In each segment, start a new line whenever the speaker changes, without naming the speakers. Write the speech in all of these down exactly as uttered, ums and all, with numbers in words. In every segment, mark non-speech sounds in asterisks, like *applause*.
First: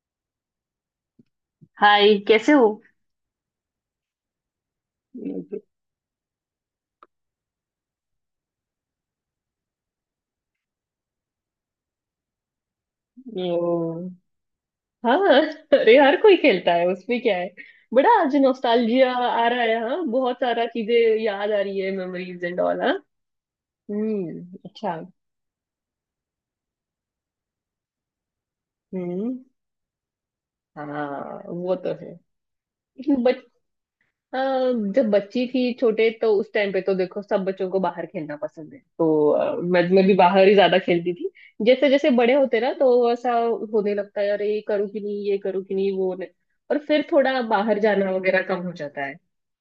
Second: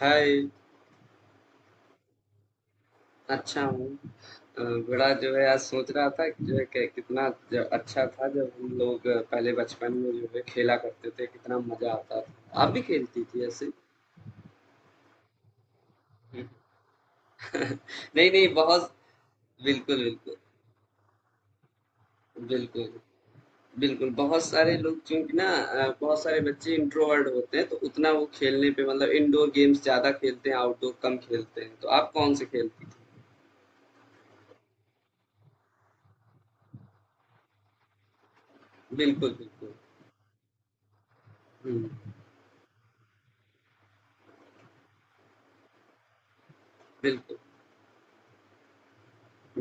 हाय,
hi, कैसे हो?
अच्छा हूँ। अ, बड़ा जो है आज सोच रहा था कि जो है कि कितना ज अच्छा था जब हम लोग अ, पहले बचपन में जो है खेला करते थे, कितना मज़ा आता था। आप भी खेलती थी ऐसे?
ओ, हाँ। *laughs* अरे, हर कोई
*laughs*
खेलता है, उसमें क्या है। बड़ा
नहीं,
आज
नहीं बहुत
नॉस्टैल्जिया आ रहा है,
बिल्कुल,
हाँ,
बिल्कुल।
बहुत सारा चीजें याद आ रही है, मेमोरीज एंड ऑल।
बिल्कुल,
हाँ।
बिल्कुल।
हम्म,
बहुत सारे लोग
अच्छा।
चूँकि ना अ, बहुत सारे बच्चे इंट्रोवर्ट होते हैं तो उतना वो खेलने पे मतलब
हम्म।
इनडोर गेम्स ज़्यादा खेलते हैं, आउटडोर कम
हाँ,
खेलते
वो
हैं। तो
तो
आप
है।
कौन से खेलती थी?
*laughs* अ, जब बच्ची थी छोटे, तो उस टाइम पे तो देखो, सब बच्चों को बाहर खेलना पसंद है, तो
बिल्कुल,
अ,
बिल्कुल।
मैं मैं भी बाहर ही ज्यादा खेलती थी। जैसे जैसे
हुँ,
बड़े होते ना, तो ऐसा होने लगता है, अरे ये करूँ कि नहीं, ये करूँ कि नहीं, वो नहीं। और फिर
बिल्कुल।
थोड़ा बाहर जाना वगैरह कम हो जाता है।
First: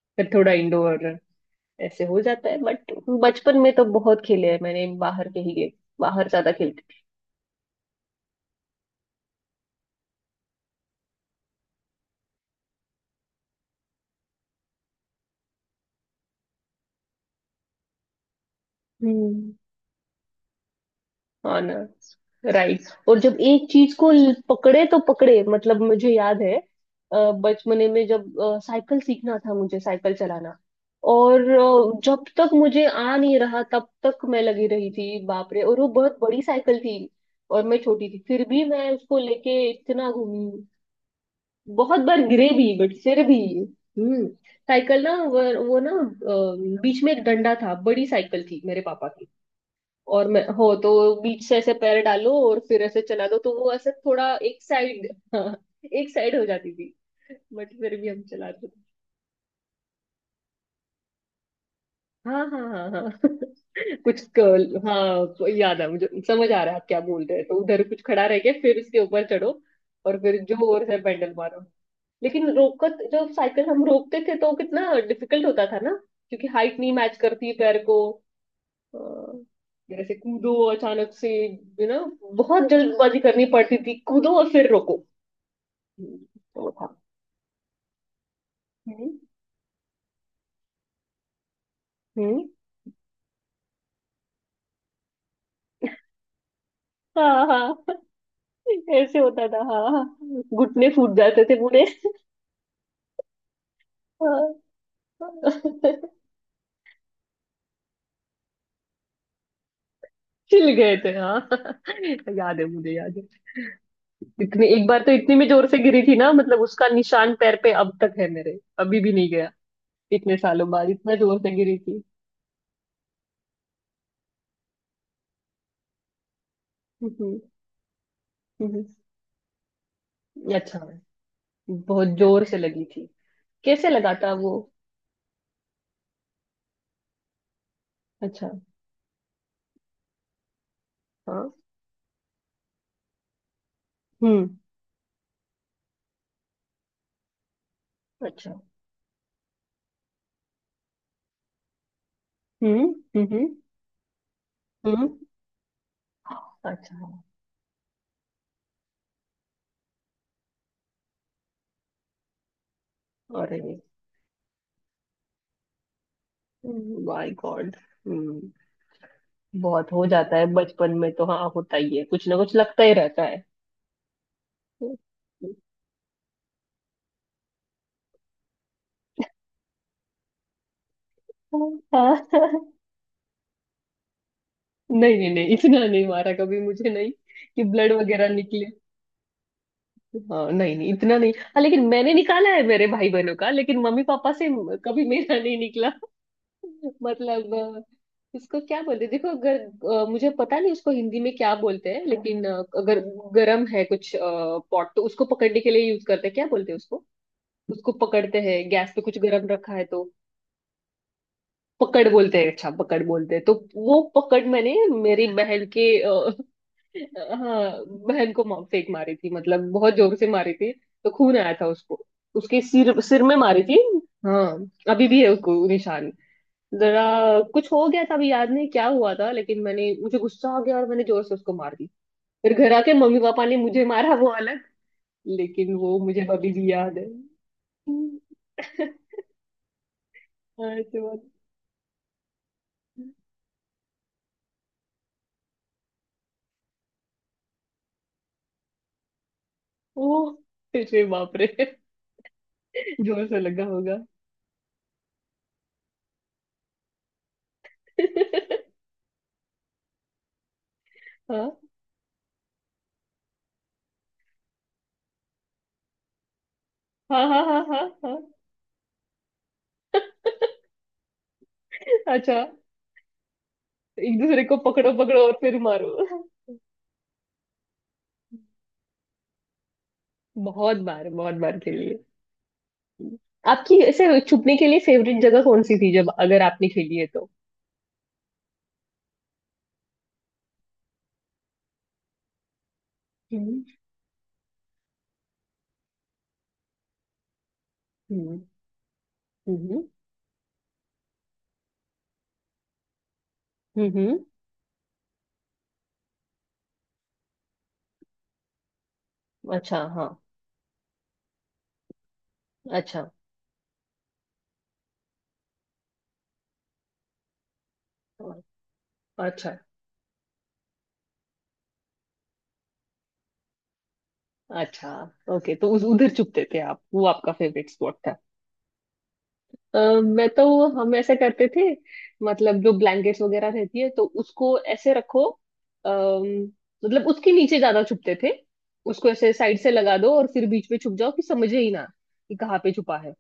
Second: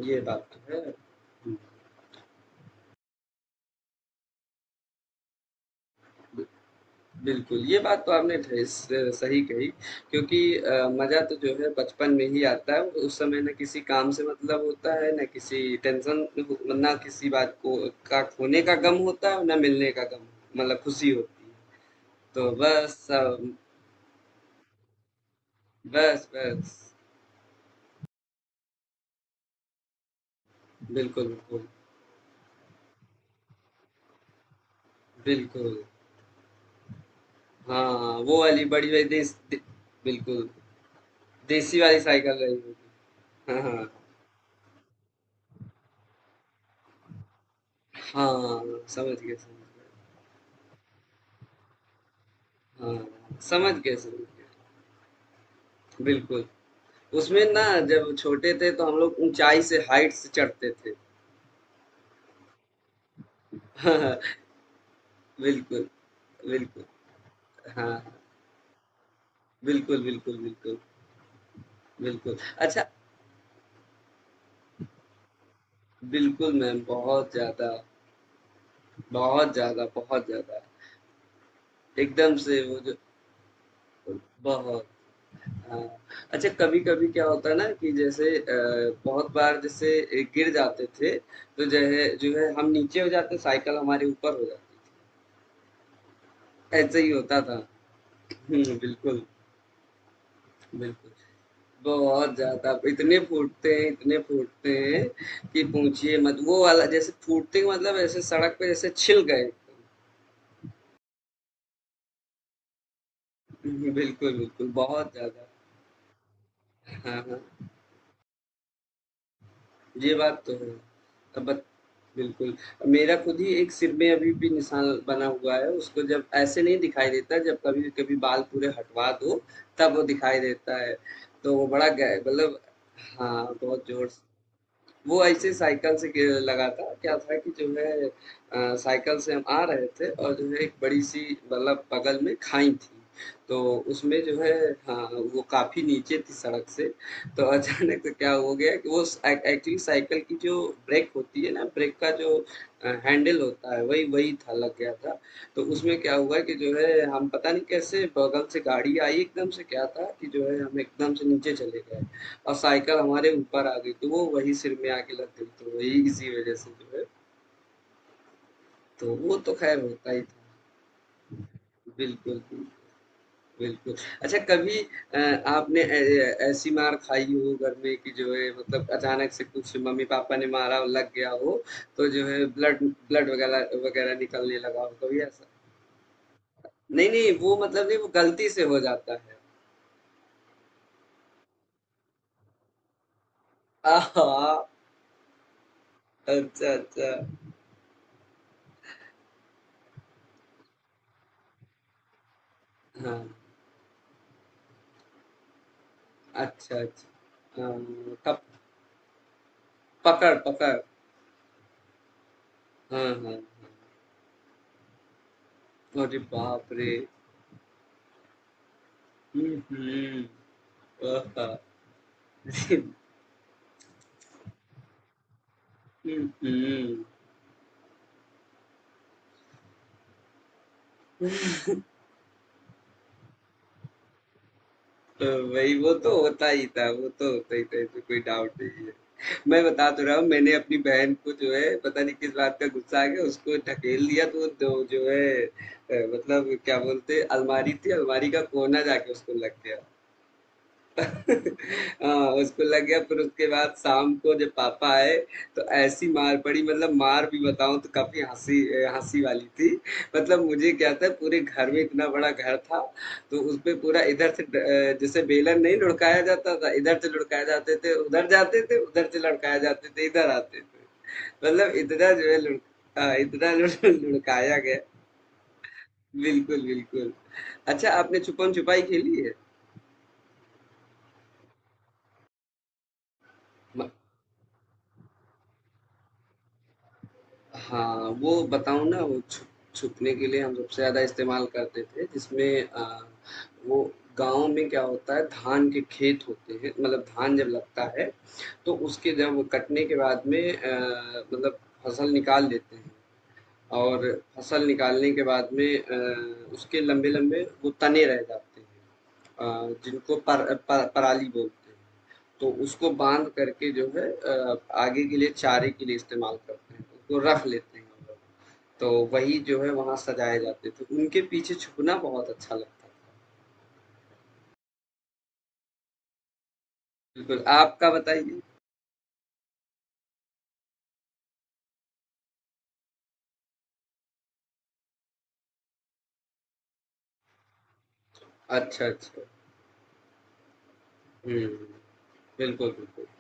ये
फिर
बात
थोड़ा
तो है।
इंडोर
हुँ।
ऐसे हो जाता है, बट बचपन में तो बहुत खेले हैं मैंने, बाहर के ही गेम, बाहर ज्यादा खेलती थी।
बिल्कुल, ये बात तो आपने ढे स सही कही क्योंकि अ, मज़ा तो जो है बचपन में ही आता है, उस समय ना किसी काम से मतलब होता है, ना किसी टेंशन हो ना किसी बात को का खोने का गम होता है और
हम्म।
ना मिलने का गम, मतलब खुशी होती है।
ऑनर्स।
तो
राइट।
बस
और जब
सब
एक चीज को ल- पकड़े तो पकड़े, मतलब मुझे
बस,
याद है,
बस।
अ, बचपने में जब अ, साइकिल सीखना था मुझे, साइकिल चलाना।
बिल्कुल,
और
बिल्कुल।
अ, जब तक मुझे आ नहीं रहा तब तक मैं लगी रही थी, बाप रे,
बिल्कुल।
और वो बहुत बड़ी साइकिल थी। और मैं छोटी
हाँ,
थी,
वो
फिर भी
वाली बड़ी
मैं
वाली
उसको
देस दे
लेके इतना
बिल्कुल,
घूमी।
देसी
बहुत
वाली
बार
साइकिल
गिरे
रही
भी,
होगी।
बट फिर भी।
हाँ, हाँ।
हम्म। साइकिल ना, वो, वो ना, अ, बीच में एक डंडा था, बड़ी साइकिल थी मेरे
हाँ,
पापा
समझ
की।
गए, समझ गए।
और मैं हो तो बीच से ऐसे पैर डालो और फिर ऐसे
हाँ,
चला दो, तो वो
समझ
ऐसे
गए, समझ
थोड़ा
गए।
एक साइड, हाँ, एक साइड
बिल्कुल,
हो जाती थी।
उसमें ना
बट फिर भी
जब
हम
छोटे
चलाते थे।
थे तो हम लोग ऊँचाई से हाइट से चढ़ते थे।
हाँ, हाँ, हाँ, हाँ। *laughs* कुछ
*laughs*
कर्ल, हाँ, तो याद
बिल्कुल,
है मुझे, समझ आ रहा है
बिल्कुल।
आप क्या बोल रहे हैं, तो उधर
हाँ,
कुछ खड़ा रह के फिर उसके ऊपर चढ़ो
बिल्कुल,
और
बिल्कुल,
फिर
बिल्कुल,
जोर से पैडल मारो।
बिल्कुल।
लेकिन
अच्छा
रोकत जब साइकिल हम रोकते थे, तो कितना डिफिकल्ट होता था ना। क्योंकि
बिल्कुल
हाइट
मैम,
नहीं मैच
बहुत
करती
ज़्यादा,
पैर को। हाँ,
बहुत ज़्यादा,
जैसे
बहुत
कूदो
ज़्यादा।
अचानक से, यू नो
एकदम से
बहुत
वो जो
जल्दबाजी करनी पड़ती थी, कूदो और फिर
बहुत,
रोको।
हाँ।
हम्म।
अच्छा
वो था।
कभी-कभी क्या होता है ना कि जैसे अ,
हम्म,
बहुत बार जैसे ए, गिर जाते थे, तो जो है जो
हम्म।
है हम नीचे हो जाते, साइकिल हमारे ऊपर हो जाती थी। ऐसे ही होता
हाँ,
था।
हाँ। *laughs*
*laughs* हुँ,
ऐसे
बिल्कुल,
होता था, हाँ, हाँ। घुटने
बिल्कुल।
फूट जाते थे पूरे।
बहुत ज़्यादा, इतने फूटते हैं, इतने
हाँ।
फूटते हैं कि
*laughs*
पूछिए मत। वो वाला जैसे फूटते का मतलब ऐसे सड़क पे जैसे छिल गए। *laughs*
छिल गए थे, हाँ, *laughs* याद है मुझे, याद है।
बिल्कुल,
इतनी
बिल्कुल,
एक बार
बहुत
तो इतनी
ज़्यादा।
में जोर से गिरी थी ना, मतलब उसका
हाँ,
निशान
हाँ,
पैर पे अब तक है मेरे, अभी भी नहीं गया।
ये
इतने
बात तो है।
सालों बाद इतना जोर
अब
से
बत
गिरी थी।
बिल्कुल, मेरा खुद ही एक सिर में अभी भी निशान बना हुआ है, उसको जब ऐसे नहीं दिखाई देता,
हम्म,
जब कभी-कभी बाल पूरे
हम्म,
हटवा दो, तब वो दिखाई
हम्म।
देता
अच्छा,
है। तो वो बड़ा
बहुत
गह
जोर से
मतलब
लगी।
हाँ, बहुत
कैसे
जोर से
लगाता है वो?
वो ऐसे साइकिल से ग लगा था। क्या था कि जो है
अच्छा।
अ, साइकिल से हम आ रहे थे और जो है एक बड़ी-सी
हाँ।
मतलब बगल में खाई थी। तो उसमें जो
हम्म।
है हाँ, वो काफ़ी नीचे थी सड़क से, तो अचानक से क्या
अच्छा।
हो गया कि वो स ए एक्चुअली साइकिल की जो ब्रेक होती है ना, ब्रेक का जो
हम्म,
अ,
हम्म,
हैंडल
हम्म,
होता है, वही वही था, लग गया
हम्म।
था। तो उसमें क्या हुआ कि जो है
अच्छा।
हम पता नहीं कैसे बगल से गाड़ी आई एकदम से क्या था कि जो है हम एकदम से नीचे चले गए। और साइकिल हमारे
अरे,
ऊपर आ गई तो वो वही सिर में आके लग गई तो वही इसी वजह से जो है
माय गॉड। हम्म।
तो वो तो खैर
बहुत हो
होता ही
जाता है
था।
बचपन में तो, हाँ, होता ही है, कुछ ना
बिल्कुल।
कुछ लगता ही रहता है।
बिल्कुल। अच्छा कभी अ, आपने ऐ- ऐसी मार खाई हो घर में कि जो है मतलब अचानक से कुछ मम्मी पापा ने मारा और लग गया हो तो जो
हाँ।
है ब्लड ब्लड वगैरह वगैरह निकलने लगा हो
नहीं,
कभी
नहीं,
ऐसा।
नहीं, इतना नहीं मारा कभी मुझे,
नहीं
नहीं,
नहीं वो
कि
मतलब
ब्लड
नहीं वो
वगैरह
गलती से
निकले।
हो जाता है।
हाँ, नहीं, नहीं, इतना नहीं, हाँ, लेकिन मैंने निकाला है मेरे भाई बहनों का, लेकिन मम्मी
आहा।
पापा से कभी मेरा नहीं निकला।
अच्छा अच्छा।
मतलब, अ, इसको क्या बोलते हैं? देखो, अगर अ, मुझे पता नहीं उसको हिंदी में क्या बोलते हैं, लेकिन अ, अगर
हाँ।
गरम है कुछ पॉट, तो उसको पकड़ने के लिए यूज करते हैं, क्या बोलते हैं
अच्छा
उसको?
अच्छा। हाँ,
उसको पकड़ते हैं
कप-
गैस पे कुछ गरम रखा है तो।
पकड़ पकड़।
पकड़ बोलते हैं? अच्छा, पकड़
हाँ,
बोलते
हाँ,
हैं। तो वो पकड़ मैंने मेरी बहन के
हाँ।
अ,
अरे बाप रे!
*laughs* अ, हाँ, बहन को मा- फेंक मारी थी,
हुँ,
मतलब बहुत जोर
हुँ।
से मारी थी। तो खून आया
आहा!
था उसको, उसके सिर सिर में मारी थी। हाँ, अभी भी है उसको निशान।
हुँ,
जरा
हुँ।
कुछ हो गया था, अभी याद नहीं क्या हुआ था, लेकिन मैंने मुझे गुस्सा आ गया और मैंने जोर से उसको मार दी। फिर घर आके मम्मी पापा ने मुझे मारा वो अलग, लेकिन
वही वो
वो
तो
मुझे
होता
अभी
ही
भी
था,
याद है।
वो तो होता ही था, इसमें कोई
*laughs*
डाउट नहीं है। मैं बता तो रहा हूँ मैंने
हाँ,
अपनी
ऐसी
बहन
बात।
को जो है पता नहीं किस बात का गुस्सा आ गया उसको ढकेल दिया तो वो दो जो है अ, मतलब क्या बोलते हैं अलमारी थी, अलमारी का कोना जाके उसको लग गया।
ओ, अरे बाप रे,
*laughs* हाँ, उसको लग गया फिर
जोर से
उसके
लगा
बाद
होगा।
शाम को जब पापा आए तो ऐसी मार पड़ी मतलब मार भी बताऊं तो काफी हंसी
*laughs*
हंसी वाली थी। मतलब मुझे क्या था पूरे
हाँ,
घर में इतना बड़ा घर था तो उस पे पूरा इधर से ड- जैसे बेलन नहीं लुढ़काया जाता था इधर से
हाँ, हाँ,
लुढ़काए
हाँ,
जाते
हाँ,
थे उधर
हाँ।
जाते थे उधर से लुढ़काए जाते थे इधर आते थे मतलब इतना जो है
अच्छा,
लुढ़ हाँ, इतना लुढ़-
एक दूसरे
लुढ़काया
को
गया।
पकड़ो पकड़ो और फिर मारो।
बिल्कुल बिल्कुल। अच्छा आपने छुपन छुपाई खेली है।
बहुत बार बहुत बार खेली है। आपकी ऐसे छुपने के लिए फेवरेट जगह कौन सी थी, जब अगर आपने खेली है तो?
हाँ, वो बताऊँ ना वो छुप छुपने के लिए हम सबसे ज़्यादा इस्तेमाल करते थे जिसमें अ,
हम्म,
वो गाँव में क्या होता है धान के खेत होते हैं मतलब धान जब लगता है,
हम्म,
तो उसके जब वो
हम्म,
कटने के बाद में अ, मतलब फसल निकाल लेते हैं। और
हम्म।
फसल निकालने के बाद में अ, उसके लंबे-लंबे वो तने रह जाते हैं अ,
अच्छा। हाँ।
जिनको पर, पर पराली बोलते हैं। तो उसको
अच्छा।
बांध करके जो है अ, आगे के लिए चारे के लिए इस्तेमाल करते हैं उसको रख लेते हैं हम लोग।
हाँ,
तो वही
अच्छा,
जो है वहाँ सजाए जाते थे उनके पीछे छुपना बहुत अच्छा लगता था।
अच्छा। ओके, तो उस उधर चुपते थे आप, वो आपका
बिल्कुल
फेवरेट
आपका
स्पॉट था।
बताइए।
अ, मैं तो, हम ऐसे करते थे, मतलब जो ब्लैंकेट्स वगैरह रहती है, तो उसको ऐसे रखो, अम, मतलब उसके नीचे ज्यादा छुपते थे।
अच्छा
उसको
अच्छा।
ऐसे साइड से लगा दो और फिर बीच में छुप जाओ, कि
हम्म
समझे ही ना कि कहाँ
बिल्कुल
पे छुपा
बिल्कुल
है।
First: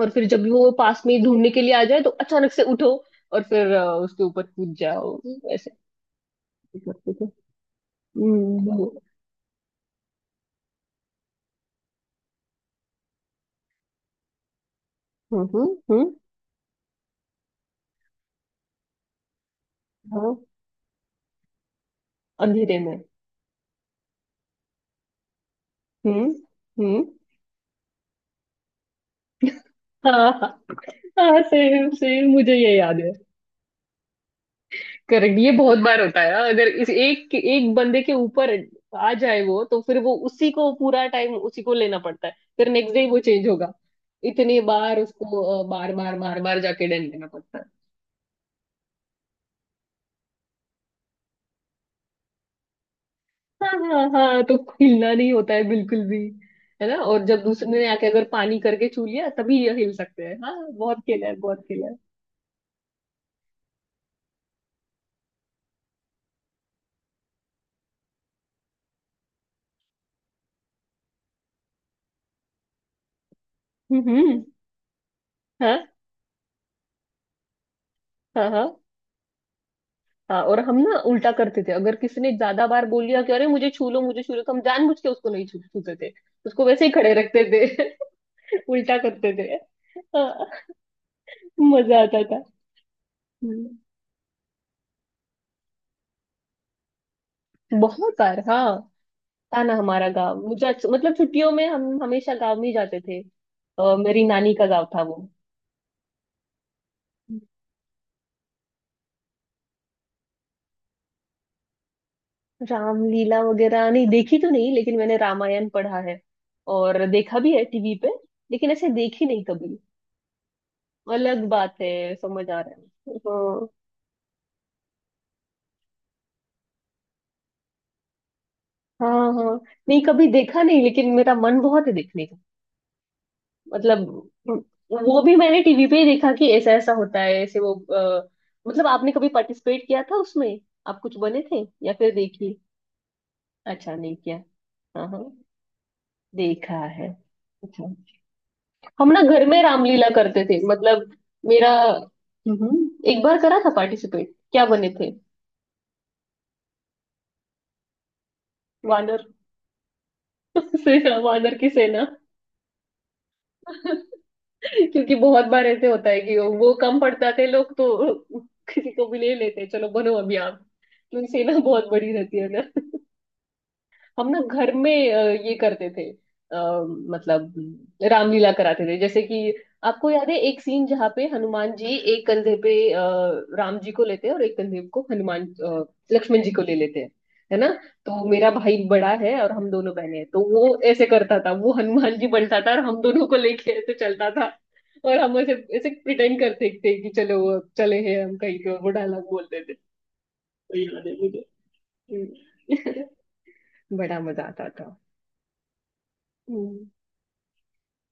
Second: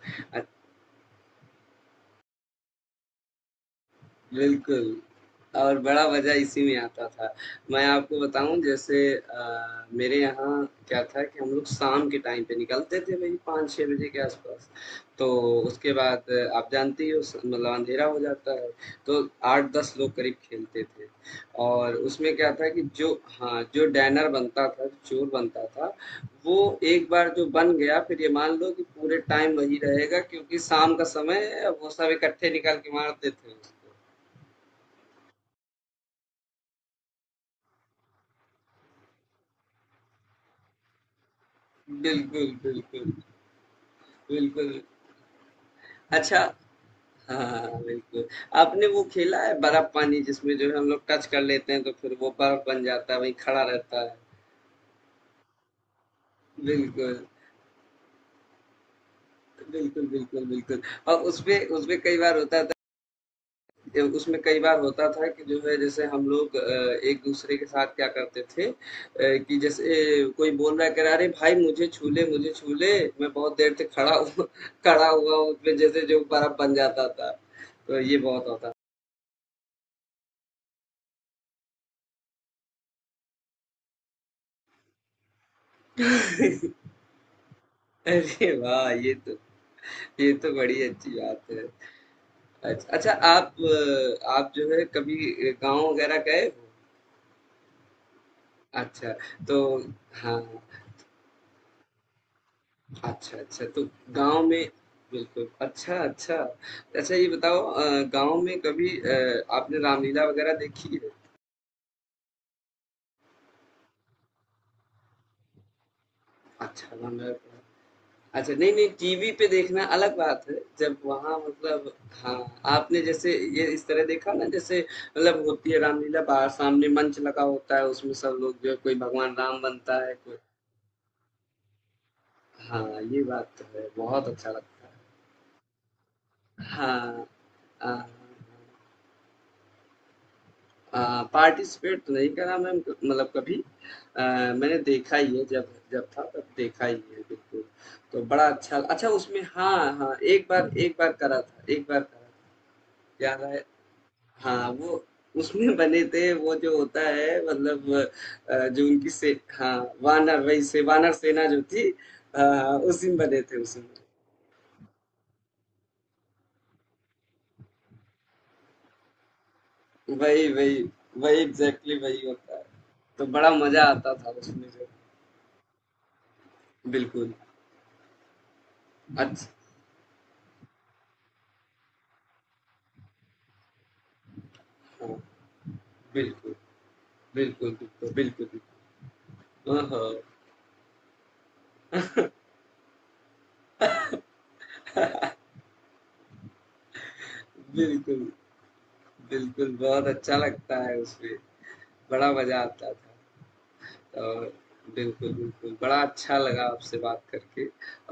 और फिर जब वो पास में ढूंढने के लिए आ जाए, तो अचानक से उठो और फिर अ, उसके ऊपर कूद
बिल्कुल,
जाओ, ऐसे
और बड़ा मज़ा इसी में आता
करते थे।
था। मैं आपको बताऊँ
हम्म, हम्म,
जैसे अ, मेरे यहाँ क्या था कि हम लोग शाम के टाइम पे निकलते थे वही पाँच छह बजे के आस-पास। तो
हम्म,
उसके
हम्म।
बाद अ, आप जानती हो स मतलब अँधेरा हो जाता है, तो आठ दस लोग करीब
हाँ।
खेलते थे और उसमें क्या था
अंधेरे
कि
में।
जो हाँ, जो डैनर बनता था, जो चोर बनता था,
हम्म,
वो
हम्म।
एक बार जो बन गया फिर ये मान लो कि पूरे टाइम वही रहेगा
हाँ, हाँ,
क्योंकि शाम का
हाँ,
समय वो
सेम
सब
सेम,
इकट्ठे
मुझे ये
निकल के
याद है।
मारते थे उसको।
करेक्ट, ये बहुत बार होता है, अगर इस एक एक बंदे के ऊपर आ जाए वो, तो फिर वो उसी को पूरा टाइम, उसी को लेना पड़ता है,
बिल्कुल,
फिर नेक्स्ट डे
बिल्कुल,
वो चेंज होगा। इतने
बिल्कुल।
बार उसको बार बार
अच्छा
बार बार जाके डंड लेना पड़ता है।
हाँ, बिल्कुल। आपने वो खेला है बर्फ पानी जिसमें जो है हम लोग टच कर लेते हैं तो फिर वो बर्फ बन जाता है, वहीं खड़ा
हाँ,
रहता
हाँ,
है।
हाँ तो, हिलना नहीं होता है बिल्कुल भी, है ना?
बिल्कुल।
और जब दूसरे ने आके अगर पानी करके छू लिया, तभी ये हिल
बिल्कुल,
सकते हैं।
बिल्कुल,
हाँ,
बिल्कुल
बहुत
और
खेला है,
उसपे
बहुत खेला है।
उसपे कई बार होता था अ, उसमें कई बार होता था कि जो है जैसे हम लोग अ, एक दूसरे के साथ क्या करते थे अ, कि जैसे कोई बोल रहा है कह रहा है, "अरे भाई मुझे छू ले, मुझे छू ले, मैं बहुत देर से
हम्म,
खड़ा हूँ
हम्म,
*laughs* खड़ा हुआ हूँ।" उसमें
हाँ,
जैसे जो बर्फ बन जाता था। तो ये बहुत
हाँ, हाँ,
होता
हाँ। और हम ना उल्टा करते थे, अगर किसी ने ज्यादा बार बोल लिया कि अरे मुझे छू लो, मुझे छू लो, तो हम जानबूझ के उसको नहीं छू छूते थे, उसको वैसे ही खड़े रखते थे।
अरे
*laughs*
वाह
उल्टा
ये
करते
तो
थे।
ये
हाँ,
तो बड़ी अच्छी बात है।
मजा आता था।
अच्छा अच्छा आप
हम्म,
अ, आप जो है कभी गांव वगैरह गए हो।
बहुत बार, हाँ,
अच्छा। तो
था ना हमारा गांव,
हाँ
मुझे अच्छा- मतलब छुट्टियों में हम हमेशा गांव में ही जाते थे।
अच्छा अच्छा तो
अ, मेरी
गांव
नानी
में
का गांव था वो।
बिल्कुल अच्छा अच्छा। अच्छा ये बताओ अ, गांव में कभी अ, आपने रामलीला वगैरह देखी है।
रामलीला वगैरह नहीं देखी तो नहीं, लेकिन मैंने रामायण पढ़ा है
अच्छा
और
रामलीला
देखा भी
तो
है टीवी पे,
अच्छा,
लेकिन
नहीं-नहीं
ऐसे देखी
टीवी
नहीं
पे
कभी।
देखना अलग बात है, जब वहाँ
अलग बात
मतलब
है, समझ
हाँ,
आ रहा
आपने
है,
जैसे ये
हाँ।
इस तरह देखा ना जैसे मतलब होती है रामलीला बाहर सामने मंच लगा होता है, उसमें सब लोग जो है कोई
हाँ,
भगवान
हाँ,
राम
नहीं
बनता है,
कभी
कोई
देखा नहीं, लेकिन मेरा मन बहुत है देखने का।
हाँ, ये बात तो है,
मतलब
बहुत अच्छा लगता
वो भी मैंने टीवी पे ही देखा, कि
है।
ऐसा ऐसा होता
हाँ।
है ऐसे वो,
अ,
अ, मतलब आपने कभी पार्टिसिपेट किया था उसमें?
अ,
आप कुछ बने थे? या
पार्टिसिपेट तो
फिर
नहीं करा
देखिए?
मैम मतलब कभी
अच्छा, नहीं
अ,
किया।
मैंने
हाँ,
देखा
हाँ,
ही है जब जब था तब
देखा
देखा ही
है।
है बिल्कुल,
अच्छा,
तो बड़ा अच्छा अच्छा
हम ना
उसमें
घर में
हाँ,
रामलीला
हाँ,
करते
एक
थे,
बार एक
मतलब
बार करा था,
मेरा।
एक बार करा था,
हम्म, एक बार
याद
करा
आया
था पार्टिसिपेट? क्या
हाँ,
बने
वो
थे?
उसमें बने थे वो जो होता है मतलब अ, जो उनकी
वानर?
से हाँ, वानर वही से
*laughs*
वानर
सेना,
सेना
वानर
जो
की
थी
सेना।
अ, उसी में बने थे उसमें
क्योंकि बहुत बार ऐसे होता है कि वो कम पड़ जाते हैं लोग, तो किसी को भी ले लेते हैं, चलो बनो अभी
वही
आप,
वही
क्योंकि
वही
सेना बहुत
एग्जैक्टली exactly
बड़ी
वही
रहती है।
होता है। तो बड़ा मजा आता था
हम ना
उसमें
घर
जो
में अ, ये करते थे, आ,
बिल्कुल
मतलब रामलीला कराते थे, जैसे
अच्छा
कि आपको याद है एक सीन जहाँ पे हनुमान जी एक कंधे पे अ, राम जी को लेते हैं और एक कंधे को
हाँ
हनुमान अ, लक्ष्मण जी
बिल्कुल
को ले लेते हैं, है ना?
बिल्कुल बिल्कुल
तो
बिल्कुल
मेरा
बिल्कुल
भाई बड़ा है और हम
हाँ
दोनों बहने
हाँ,
हैं, तो वो ऐसे करता था, वो हनुमान जी बनता था, और हम दोनों को लेके ऐसे चलता था। और हम ऐसे ऐसे प्रिटेंड करते थे कि चलो वो चले हैं
बिल्कुल
हम कहीं पे, और वो डायलॉग बोलते
बिल्कुल
थे,
बहुत अच्छा लगता
तो
है
याद है
उसमें
मुझे।
बड़ा मजा आता
हम्म।
था।
*laughs* बड़ा मजा
और
आता
बिल्कुल, बिल्कुल। बड़ा अच्छा
था।
लगा आपसे बात करके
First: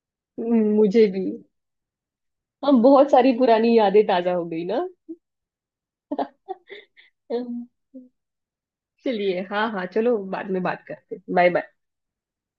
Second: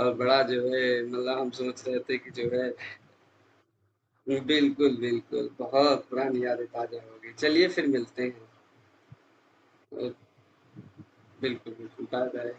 और बड़ा
हम्म,
जो है
मुझे भी।
मतलब हम सोच रहे थे कि जो है
हम बहुत सारी पुरानी यादें ताजा
हुँ,
हो गई ना।
बिल्कुल, बिल्कुल। बहुत पुरानी यादें ताज़ा हो गई।
हम्म,
चलिए फिर मिलते हैं।
चलिए, हाँ, हाँ,
अ,
चलो बाद में बात करते, बाय बाय।
बिल्कुल, बिल्कुल। बाय-बाय।